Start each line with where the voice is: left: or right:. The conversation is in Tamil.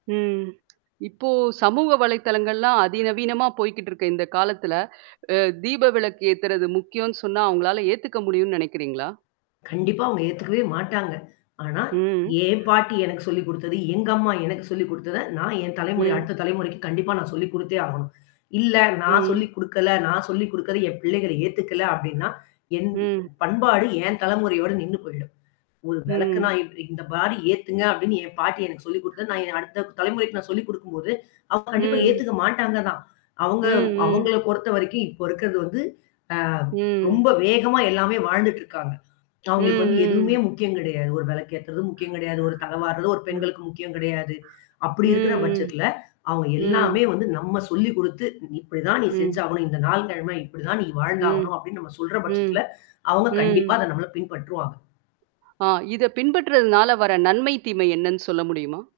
right: ம். இப்ப சமூக வலைத்தளங்கள்லாம் அதிநவீனமா போய்க்கிட்டு இருக்க இந்த காலத்தில, அ தீப விளக்கு ஏத்தறது முக்கியம்னு சொன்னா, அவங்களால ஏத்துக்க முடியும்னு நினைக்கிறீங்களா?
left: கண்டிப்பா அவங்க ஏத்துக்கவே மாட்டாங்க. ஆனா,
right: ம்
left: ஏன் பாட்டி எனக்கு சொல்லி குடுத்தது, எங்க அம்மா எனக்கு சொல்லிக் குடுத்ததை, நான் என் தலைமுறை
right: ம்.
left: அடுத்த தலைமுறைக்கு கண்டிப்பா நான் சொல்லிக் குடுத்தே ஆகணும். இல்ல. நான்
right: ம்.
left: சொல்லிக் குடுக்கல. நான் சொல்லிக் குடுக்குறதை என் பிள்ளைகள் ஏத்துக்கல அப்படின்னா, என் ப
right: ம்.
left: பண்பாடு என் தலைமுறையோட நின்னு போய்டும். "ஒரு விளக்குன்னா
right: ம்.
left: இப்பிடி இந்த மாதிரி ஏத்துங்க "அப்படின்னு என் பாட்டி எனக்கு சொல்லிக் குடுத்தது, நான் அடுத்த தலைமுறைக்கு நான் சொல்லிக் குடுக்கும்போது, அவங்க கண்டிப்பா
right: ம்.
left: ஏத்துக்க மாட்டாங்க தான். அவங்க
right: ம், ம்.
left: அவங்களை பொறுத்தவரைக்கும் இப்போ இருக்கிறது வந்து, அ ரொம்ப
right: ம்.
left: வேகமா எல்லாமே வாழ்ந்துட்டு இருக்காங்க.
right: ம்,
left: அவங்களுக்கு வந்து எதுவுமே
right: ம்.
left: முக்கியம் கிடையாது. ஒரு விளக்கு ஏத்தறது முக்கியம் கிடையாது. ஒரு தலை வார்றது ஒரு
right: ம்.
left: பெண்களுக்கு முக்கியம் கிடையாது. அப்படி இருக்கிற
right: ம், ம்.
left: பட்சத்தில, அவங்க எல்லாமே
right: ம்.
left: வந்து நம்ம சொல்லிக் குடுத்து, "இப்படிதான் நீ
right: ம்.
left: செஞ்சாகணும். இந்த நாள், கிழமை இப்படிதான் நீ
right: ம்,
left: வாழ்ந்தாகணும்." அப்படின்னு நாம் சொல்ற பட்சத்தில,
right: ம்,
left: அவங்க கண்டிப்பா
right: ம்.
left: அதை நம்மள பின்பற்றுவாங்க.
right: ஆ இதை பின்பற்றதனால வர்ற நன்மை, தீமை என்னன்னு சொல்ல முடியுமா?